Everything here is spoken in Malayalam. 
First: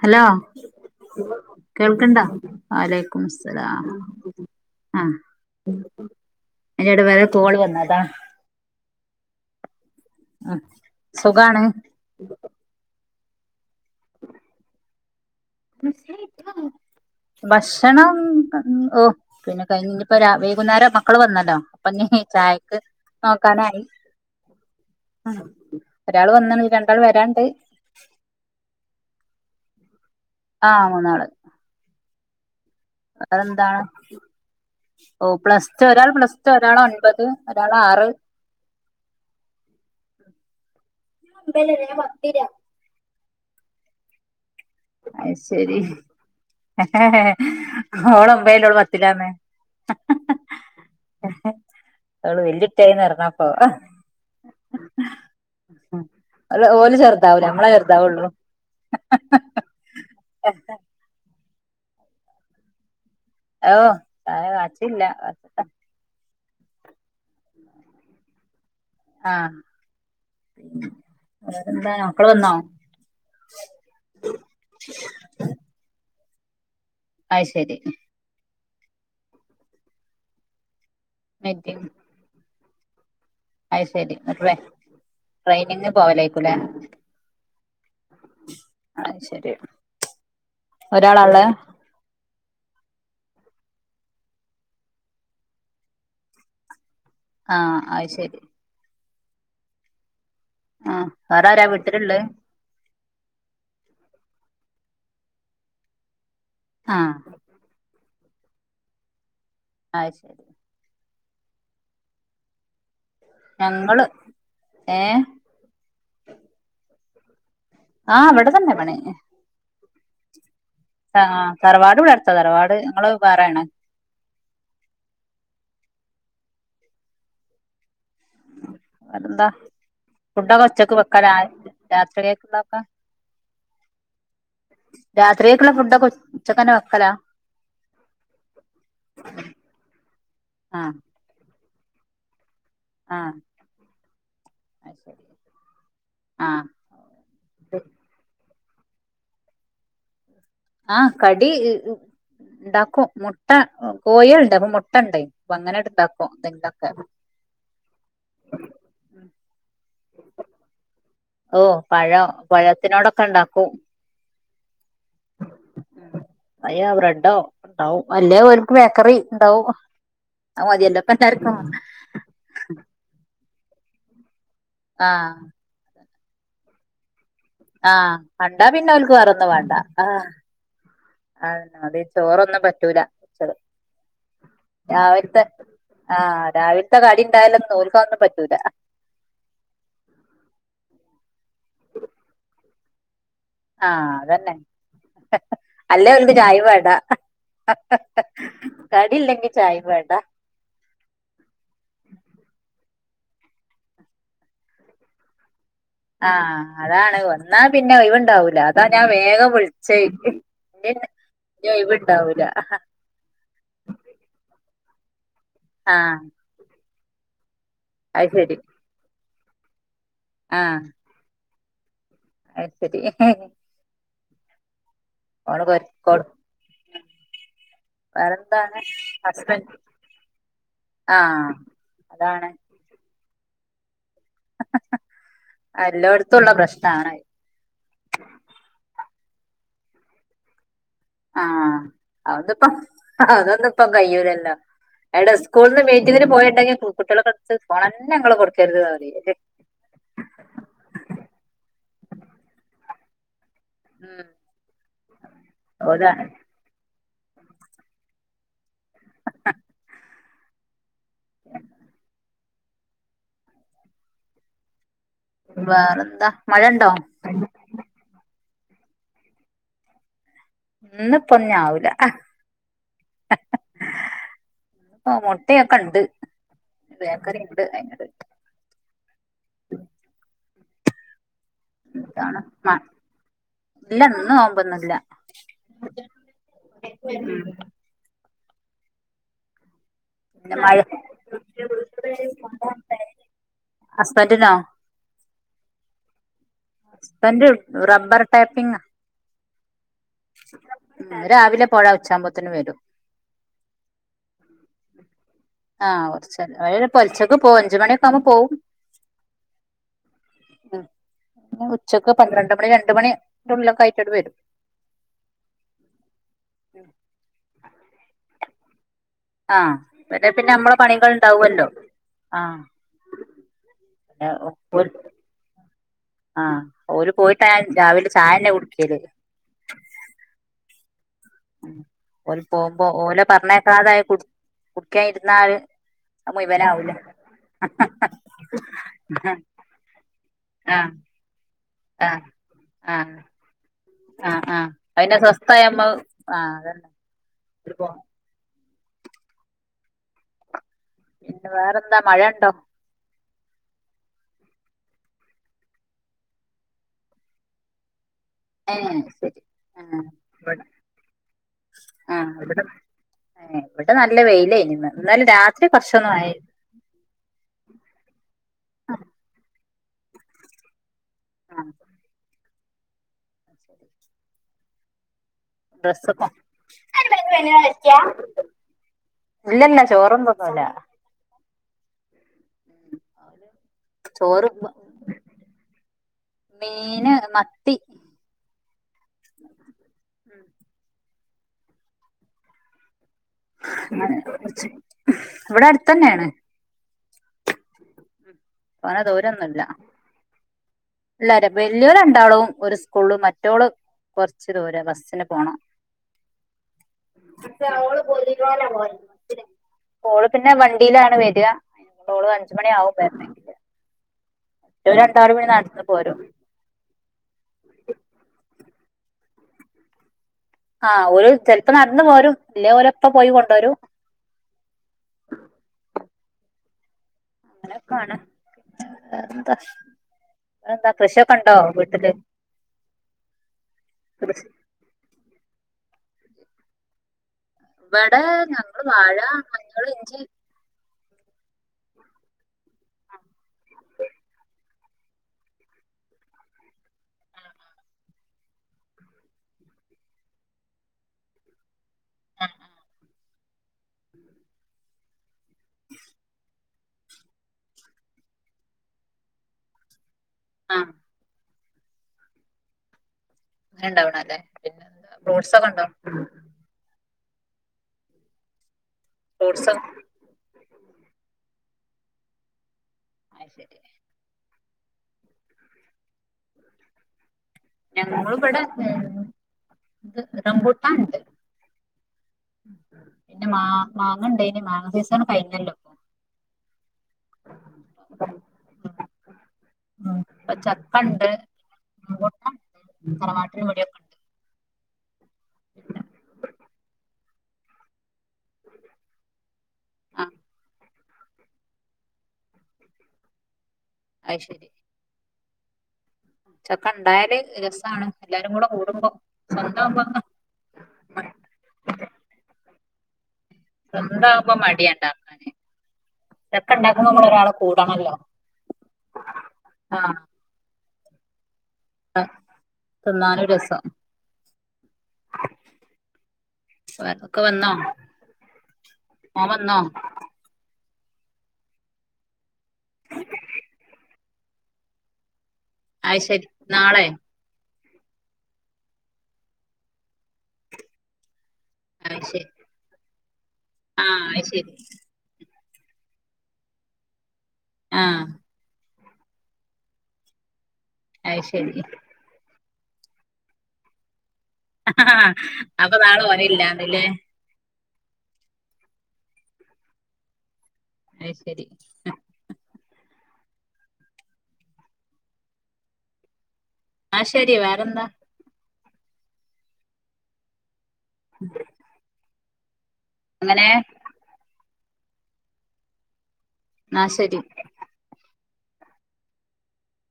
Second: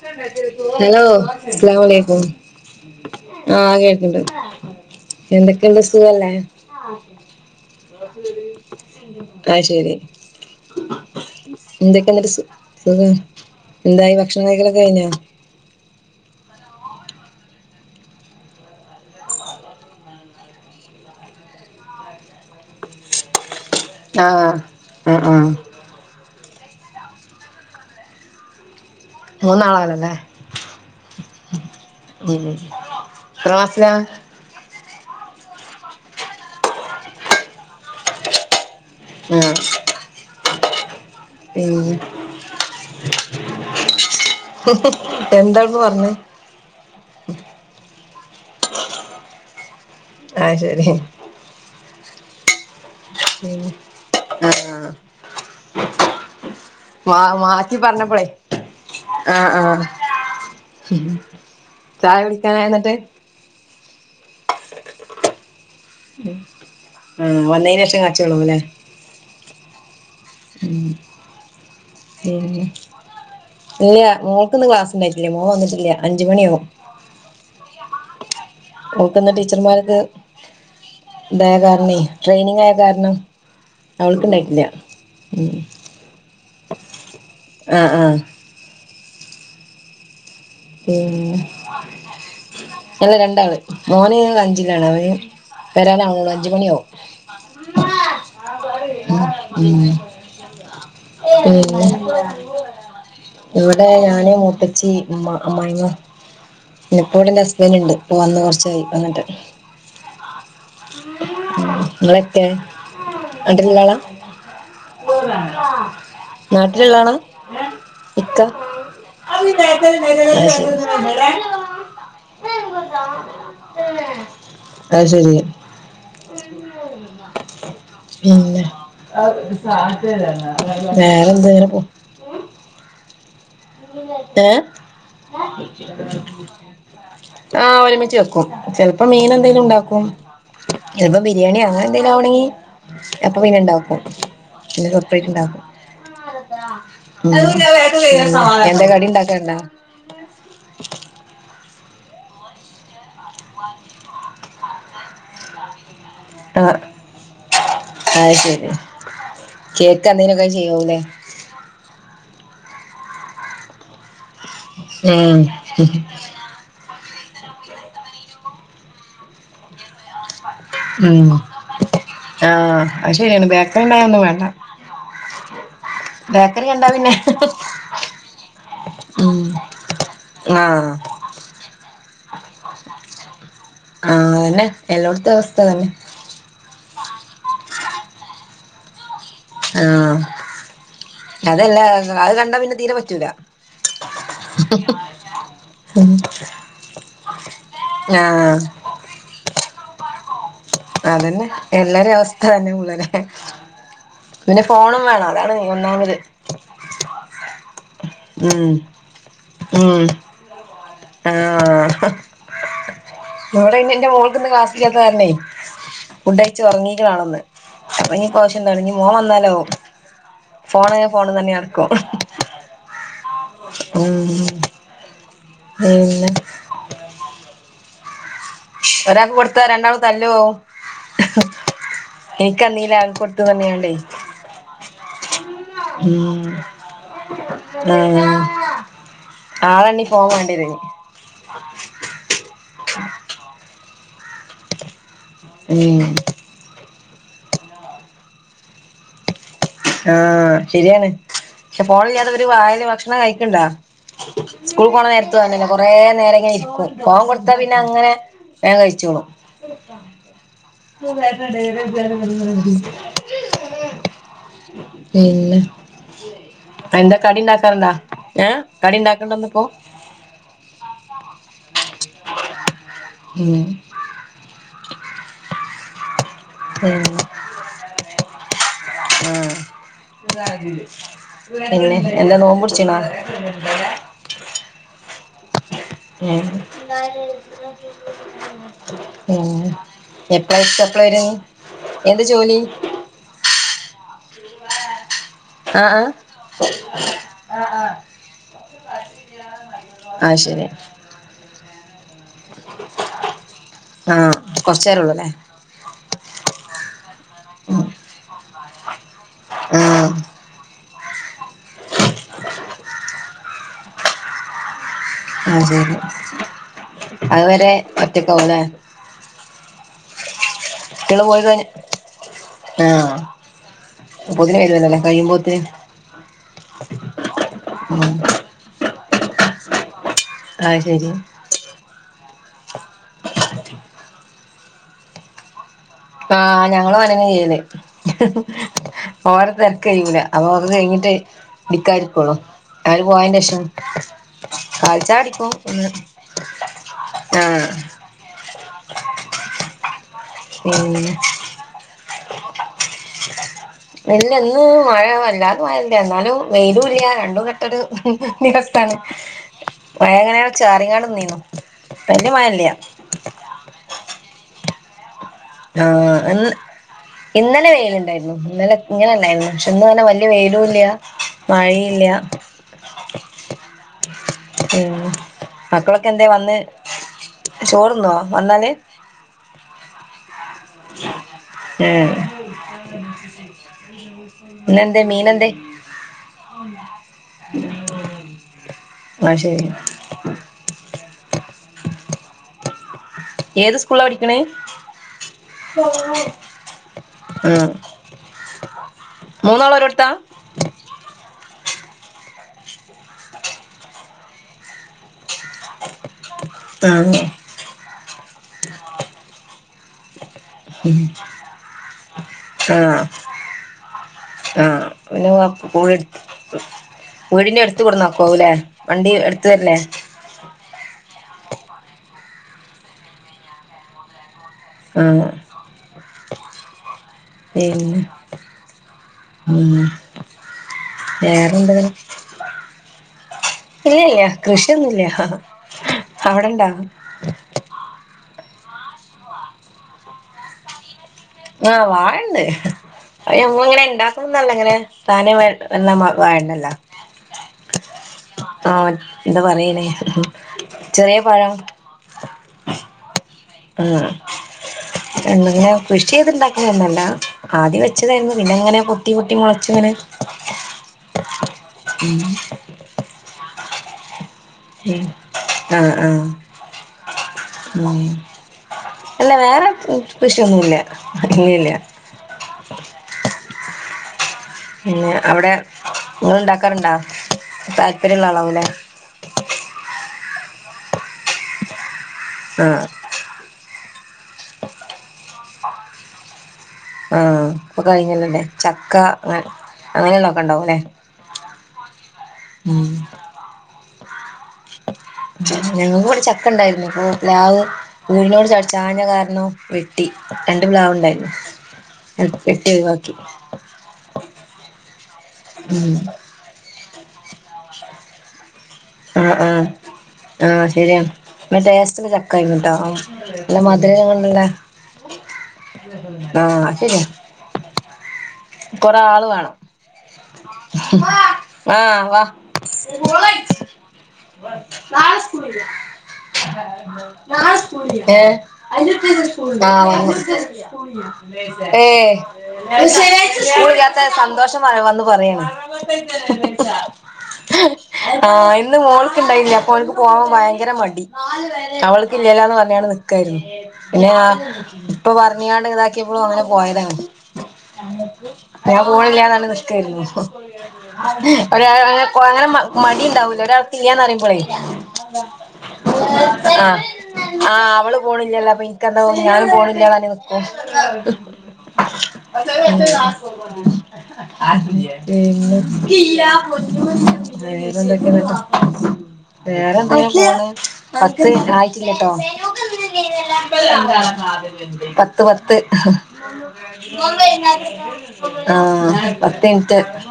ഹലോ ഹലോ അസ്സലാമു അലൈക്കും കേൾക്ക്ണ്ടാ വയലയ്ക്കും മുസ്സലാം എന്തൊക്കെയുണ്ട് സുഖല്ലേ? അതിന്റെ ഇടെ വേറെ കോൾ വന്നാ അയ്ശരി ആഹ് സുഖാണ് എന്നിട്ട് സു [unintelligible] എന്തായി ഭക്ഷണം കൈക്കലൊക്കെ കഴിഞ്ഞാ ഭക്ഷണം ഓ പിന്നെ കഴിഞ്ഞി ഇപ്പൊ വൈകുന്നേരം മക്കള് വന്നല്ലോ അപ്പൊ ഇഞ്ഞി ചായക്ക് നോക്കാനായി ആഹ് ആഹ് ആഹ് ഒരാൾ വന്ന്ന് രണ്ടാൾ വരാണ്ട് മൂന്നാളാലല്ലേ? ആഹ് മൂന്നാള്. ഉം എത്ര വേറെന്താണ്? ക്ലാസ്സിലാ ഓ പ്ലസ് ടു ഒരാൾ പ്ലസ് ടു ഒരാൾ ഒൻപത് ഒരാൾ ആറ് ആഹ് പിന്നെ എന്താപ്പ പറഞ്ഞെ? ഓളൊമ്പേയിലു ഓൾ പത്തിലാന്ന് ആഹ് ശരി ഓള് വെല്യട്ടായിന്ന്റങ്ങാ ഉം ആഹ് ഓല് ഓല് മാ ചെറുതാവൂല നമ്മളെ മാറ്റി പറഞ്ഞപ്പോളെ ചെറുതാവുള്ളു ആഹ് ആഹ് [inaudible] ഉ ചായ കുടിക്കാനായി എന്നിട്ട് ഓ ചായ കാച്ചില്ല കാച്ചട്ടെ ഉ ആ വന്നേനേഷം കാച്ചേള്ളൂല്ലേ ആഹ് വേറെന്താ മക്കള് വന്നോ ഇല്യാ മോൾക്ന്ന് ക്ലാസ്ണ്ടായിട്ടില്യ മോൻ വന്നിട്ടില്യ അഞ്ചുമണിയാവും അയ്ശെരി ഓക്ന്ന് ടീച്ചർമാർക്ക് ഇതായ മീറ്റിംഗ് കാരണം ട്രെയിനിങ് ആയ കാരണം അയ്ശരി അവൾക്ക്ണ്ടായിട്ടില്ല ഉം ട്രെയിനിങ് പോവലായിക്കൂലേ ആഹ് ആഹ് അയ് ശരി ഒരാളാള്ളെ പിന്നെ അല്ല രണ്ടാള് മോന്ന് അഞ്ചിലാണ് അവന് വരാനാവുള്ളൂ അഞ്ചമണിയാവും ആഹ് അയ് ശെരി ഉം ആഹ് ഉം വേറെ ആരാ പിന്നെ വീട്ടിലുള്ളെ ഇവിടെ ഞാന് മുത്തച്ചി ഇമ്മ അമ്മായിമ ആഹ് നിപ്പോ ഇവടെ എന്റെ ഹസ്ബന്റ്ണ്ട് പ്പ വന്ന് കൊർച്ചയായി വന്നിട്ട് അ ശരി ങ്ങളെക്കേ നാട്ടിലുള്ള ആള ഞങ്ങള് ഏഹ് നാട്ടിലള്ളാളാ ആഹ് ഇക്ക ഇവിടെ തന്നെ പണി ആയ് ശെരി ഇബടെ ആഹ് തറവാട് ഇവിടെ അടുത്താ തറവാട് ഞങ്ങള് വേറെയാണ് അയ് ശരി പിന്നെ വേറെന്താ ഫുഡൊക്കെ ഉച്ചക്ക് വെക്കലാ വേറെന്തേങ്ങനെ പോണ് [unintelligible] രാത്രിയേക്കുള്ള ഫുഡൊക്കെ ഉച്ചക്കന്നെ ഏഹ് വെക്കലാ ആഹ് ഒരുമിച്ച് വെക്കും ചെൽപ്പോ മീനെന്തെങ്കിലും ഉണ്ടാക്കും ആഹ് ബിരിയാണി അങ്ങനെ എന്തേലും ആവുണെങ്കിൽ ആഹ് അപ്പൊ പിന്നെ ഇണ്ടാക്കും പിന്നെ അത് ശരി സെപ്പറേറ്റ് ഇണ്ടാക്കും ആഹ് ഉം എന്താ കടി ഉണ്ടാക്കണ്ടാ ആഹ് കടിഇ ഈ ണ്ടാക്കും മുട്ട കോയേൾണ്ട് അപ്പൊ മുട്ടണ്ട് അപ്പ അങ്ങനെട്ട്ണ്ടാകും എന്തെന്തൊക്കെ അയ് ശരി കേക്ക് എന്തേനൊക്കെ ചെയ്യല്ലേ ഓ പഴം പഴത്തിനോടൊക്കെ ഉണ്ടാക്കും ഉം പയ്യോ ബ്രെഡോ ഉണ്ടാവും അല്ലേ ഓൽക്ക് ബേക്കറിണ്ടാവും അത് മതിയല്ലോ ഇപ്പ ഉം എല്ലാർക്കും ആഹ് അയ്ശരിയാണ് ബേക്കറി ഇണ്ടായ ഒന്നും വേണ്ട ആഹ് ബേക്കറി കണ്ടാ പിന്നെ ആഹ് കണ്ടാ പിന്ന ഓൽക്ക് ഉം വേറൊന്നും വെണ്ട ആഹ് ആഹ് അത അതന്നെ ചോറൊന്നും പറ്റൂല മിച്ച റ് ആഹ് അതന്നെ എല്ലോടത്തെ രാവിൽത്തെ അവസ്ഥ അതന്നെ ആഹ് രാവിൽത്തെ കടി ഇണ്ടായാലൊന്നും ഒൽക്കതൊന്നും പറ്റൂല ആഹ് അതെല്ല അ അത് കണ്ട പിന്ന തീര പറ്റൂല ആഹ് അതന്നെ അല്ലേ അവൽക്ക് ചായേം വേണ്ട ഹ് ഹ ഹ ആഹ് ഹ കടി ഇല്ലെങ്കി ചായിം വേണ്ട അതന്നെ എല്ലാരെ അവസ്ഥ അതന്നെ ഉളരെ പിന്നെ ഫോണും വേണം അതാണ് മെ ഒന്നാമ ആഹ് അതാണ് വന്നാ പിന്നെ ഓയ്‌വ്ണ്ടാവൂല ഉം അതാ ഞാ വേഗം വിളിച്ചേയ് ഉം ഇന്ന് ഇനി ഓയ്‌വ്ണ്ടാവൂല ഹഹ ഇവ്ടെനി എന്റ മോൾക്ക്ന്ന് ക്ലാസ്സില്ലാത്ത കാരണേ ആഹ് ഫുഡയ്ച്ചു ഉറങ്ങീക്കാണ്ന്ന് അവനി അത് ശരി പോശൻ തൊടങ്ങി മോം വന്നാലോ ഫോണ് ഫോണെന്ന്നി നടക്കും അയ്ശരി ഉം ഓള് കൊരക്കോളും പിന്നെ വേറെന്താണ് ഒരാക്ക് കൊടുത്താ ഹസ്ബൻഡ് രണ്ടാളും തല്ലു ആവും ആഹ് അതാണ് എനിക്കന്നീലാ ഓന്ക്ക് കൊട്ത്തു പറഞ്ഞ്ങ്ങാണ്ടെ ഉം എല്ലോട്ത്തുള്ള പ്രശ്നാണ് ഉം ആള്ളെണ്ണി ഫോൺ വാണ്ടിരയ് ആഹ് അത്പ്പം അതൊന്ന് ഇപ്പം കയ്യൂലല്ലോ എടാ സ്കൂൾന്ന് ഇനി ഉം മീറ്റിംഗ് ന് പോയെണ്ടെങ്കി സ്കൂൾ കുട്ടികളെ കജ്ജ് ഫോണന്നെ ഇങ്ങള് കൊടുക്കരുത് ന്ന് പറയും ആഹ് ശരിയാണ് പക്ഷെ ഫോണില്ലാത്ത ഇവര് വായ്ല് ഭക്ഷണം കയ്ക്ക്ണ്ടോ ഉം സ്കൂൾ പോണ നേരത്തു അങ്ങന്നന്ന കൊറേ ഓലാണ് നേരം ഇങ്ങനെ ഇരിക്കും ഫോൺ കൊട്ത്താ പിന്ന അങ്ങനെ വേഗം കഴിച്ചോളും പിന്നെ വേറെന്താ മഴ ഉണ്ടോ അന്റ കടി ഇണ്ടാക്കാറ്ണ്ടോ ഏഹ് കടി ഇണ്ടാക്ക്ണ്ട ഇന്ന്പ്പോ ഇന്ന് ഇപ്പ ഞ്ഞി ആവൂല ഹ ഉം ഹഹ ആഹ് മൊട്ടയൊക്കണ്ട് ഉം ബേക്കറിണ്ട് അയ്നത് ആഹ് പിന്നെ എന്താ എന്താണ് നോമ്പ് മ പിടിച്ചീന്നോ ഇല്ല ഇന്ന് നോമ്പൊന്നുല്ല ഏഹ് പിന്ന ഉം എപ്പള പിന്നെ മഴ എത്ത എപ്പള വര എന്ത് ജോലി ഹസ്ബന്റിനോ ആഹ് ആഹ് ഹസ്ബന്റ് റബ്ബർ ടാപ്പിംങാ ആഹ് ശരി ഉം രാവില പോഴ ഉച്ചാപ്പോത്തെന് വെരും ആഹ് കൊറച്ചേരം ഉള്ള്ല്ലേ ആഹ് കൊറച്ച് നേരം [unintelligible] പൊൽച്ചക്ക് പോം. അഞ്ചുമണിയൊക്ക ആവുമ്പ പോവും ആഹ് ഉം ഉച്ചക്ക് പന്ത്രണ്ട് മണി രണ്ട് മണി ൻ്റെ ഉള്ള്ലൊക്കായിട്ട് [unintelligible] വെരും ആഹ് ശരി അത് വരെ ഒറ്റക്കാവുല്ലേ ആഹ് വെരെ പിന്ന അമ്മള പണികൾ കുട്ടികള് ഇണ്ടാവു പോയി കഴിഞ്ഞ അല്ലോ ആഹ് പിന്നെ അപ്പൊത്തിന് വരുവല്ലോ ഓല് അല്ലെ കയ്യും പോത്തിന് ആഹ് ഓര് പോയിട്ടാ രാവില ഉം ചായന്നെ കുടിക്കല് ആഹ് ശരി ഓല് പോകുമ്പോ ഓലെ പറഞ്ഞേക്കാതായ കു കുടിക്കൻ ഇരുന്നാല് അത് ആഹ് മുഴുവനാവൂല ഞങ്ങള് വനന ചെയ്യല് ആഹ് ഓരെ തരക്ക് കഴിയൂല അപ്പൊ അത് കഴിഞ്ഞിട്ട് ആഹ് ഇടിക്കാരിക്കോള്ളൂ അവര് ആഹ് പോയന്റെ ശേഷം ആഹ് ആഹ് കാൽ അതിനെ ചായ കുടിക്കും സ്വസ്ഥായ നമ്മ ഒന്ന് ആഹ് അതന്നെ ആഹ് ഉം പിന്നെ വേറെന്താ മഴുണ്ടോ നെല്ലന്നും മഴ വല്ലാതെ മയല്ല എന്നാലും വെയിലും ഇല്ല രണ്ടും ഘട്ടരു ദിവസാണ് ഏഹ് ശരി ആഹ് മഴങ്ങന ഇവിടെ ചാറിങ്ങാടും നിന്നീന്നു തന്ന ആഹ് ഇവിടെ മഴല്ല ഇവിടെ നല്ല വെയിലായിനിന്ന് എന്നാലും രാത് ആഹ് എന്ന ഇന്നലെ വെയിലുണ്ടായിരുന്നു ഇന്നലെ ഇങ്ങനെല്ലായിരുന്നു പക്ഷെ ഇന്ന് തന്നെ വലിയ വെയിലുംല്ല പെയ്തു ആഹ് മഴയില്ല ഉം മക്കളൊക്കെ എന്തെ ഡ്രസ്സൊക്കെ വന്ന് ഇല്ലല്ല ചോർന്ന വന്നാല് ഇല്ലല്ല ചോറും തിന്നുല ഏഹ് ചോറ് പിന്നെന്തേ മീനെന്തേ മീന് മത്തി അയ്ശരി ഏത് സ്കൂളിലാ പഠിക്കണ ഇവിടെ അടുത്തന്നെയാണ് ആം കൊറേ ദൂരംന്നുംല്ല ഇല്ലര വെല്ലുവിള ഉണ്ടാളും ഒരു സ്കൂളും മറ്റോള് കുറച്ച് ദൂര ബസ്സിന് പോണം ആഹ് [unintelligible] ഓള് പിന്നെ വണ്ടിയിലാണ് വരികോള് അഞ്ചുമണി ആാവും ആഹ് വര ആഹ് പിന്നെ നടന്ന് കൂടെ പോരും വീടിന്റെ എടുത്ത കൊടുന്നോക്കോല്ലേ വണ്ടി എടുത്ത തരല്ലേ ആഹ് ഒരു ചെലപ്പോ നടന്നു പോരും ഇല്ലേ ഓരപ്പ പോയി കൊണ്ടുവരും ഉം പിന്നെ അങ്ങനെയൊക്കാണ് ഉം എന്താ കൃഷിയൊക്കെ ഉണ്ടോ വീട്ടില് ഇല്ലല്ല കൃഷി കൃഷിയൊന്നുംല്ല അവിടെണ്ടാ ഇവിടെ ഞങ്ങള് വാഴ മഞ്ഞൾ ഇഞ്ചി ആഹ് വാഴന്ന് അ ഞമ്മ ഇങ്ങനെ ഇണ്ടാക്കണംന്നല്ല ഇങ്ങനെ താന എ വർണ വാഴണ്ടല്ലോ ആഹ് എന്താ പറയ്നേ ചെറിയ പഴം ആഹ് ആഹ് എങ്ങനെ കൃഷി ചെയ്ത്ണ്ടാക്കുന്ന ഒന്നല്ല ആദ്യ വെച്ചതായിരുന്നു പിന്നെ എങ്ങനെ കുട്ടി കുട്ടിങ്ങള വച്ചു ഇങ്ങനെ ആ ഉം രണ്ടാവണല്ലേ ഉം ആഹ് ആഹ് ഉം അല്ല ഫ്രൂട്ട്സ് വേറെ കൃഷിയൊന്നുല്ല അങ്ങല്ല അത് ശരി പിന്നെ അവിടെ നിങ്ങൾ ഉണ്ടാക്കാറുണ്ടാ താല്പര്യംള്ള ആളാവലേ റംബൂട്ടാണ്ട് ആഹ് പിന്നെ മാ മാങ്ങ ഉണ്ടനി മാങ്ങ സീസൺ കഴിഞ്ഞല്ലോ ആഹ് ഇപ്പൊ കഴിഞ്ഞല്ലല്ലേ ചക്ക അ ഉം, അങ്ങനെയള്ളൊക്കെ ഉണ്ടാവലെ [unintelligible] ഞങ്ങക്ക്വ്ടെ ചക്കണ്ടായിരുന്നു ഉം. പ്ലാവ് വീട്നോട് ചാട് ചാഞ്ഞ കാരണം വെട്ടി ആ രണ്ടു പ്ലാവ്ണ്ടയിരുന്നു. ളം വെട്ടി ഒഴിവാക്കി. അയ്ശരി. ഉം ചക്കണ്ടായാല് രസാണ്. എല്ലാരുകൂടെ കൂടുമ്പം ആഹ് ആഹ് ആഹ് ശരിയാണ്. നല്ല ടേസ്റ്റ്ള്ള ചക്കായിന്നുട്ടോ? നല്ല മധുരുള്ള സ്വന്തമാകുമ്പോ മടിയുണ്ടാക്കാന് ആഹ് ചക്ക അത്ശരിയ. ഉണ്ടാക്കുമ്പോ നമ്മൾ ഒരാളെ കൂടണല്ലോ കൊറാള് വേണം. ആ ആഹ് വ ഏഹ് തിന്നാനും രസം ആഹ് ഒക്കെ വന്നോ മോൻ വന്നോ വന്ന് ഏഹ് സ്കൂളില്ലാത്ത സന്തോഷം വ വന്ന് പറയാണ്. അത് ശരി നാളെ ആഹ് ഇന്ന് മോൾക്കിണ്ടെയ്‌നി അപ്പോൻക്ക് പോവാൻ ഭയങ്കര മടി. അത് ശരി അവൾക്കില്ലല്ലോന്ന് പറഞ്ഞാണ്ട് നിക്കായിരുന്നു പിന്നെ ആ ഞാ അത് ശരി ആഹ് ഇപ്പ പറഞ്ഞിങ്ങാണ്ട് ഇങ്ങനതാക്കിയപ്പോ അങ്ങനെ പോയതാണ്. ആഹ് ഞാ പോണില്ലാന്നർഞ്ഞ് നിക്കായിരുന്നു അത് ശരി ഒരാള് അങ്ങന പോവാൻ മടിണ്ടാവുല ഒരാൾക്കില്ലാന്നറിയുമ്പളേ അപ്പൊ നാളെ ആഹ് ഓനില്ലാന്ന്ല്ലേ? ആഹ് അവള് പോണില്ലല്ലോ അപ്പൊ ഇൻക്കൊന്താ ഞാനും പോണില്ലാന്നറിഞ്ഞ് നിക്കും. അത് ശരി ഉം ആ പിന്നെ ശരി വേറെന്താ വേറൊന്തൊക്കെന്നിട്ട്? വേറെന്തങ്ങനെ പോണ് പത്ത് ആയിട്ടില്ലട്ടോ അങ്ങനെ പത്ത് പത്ത് ആ ശരി ആഹ് പത്തിൻറ്റ്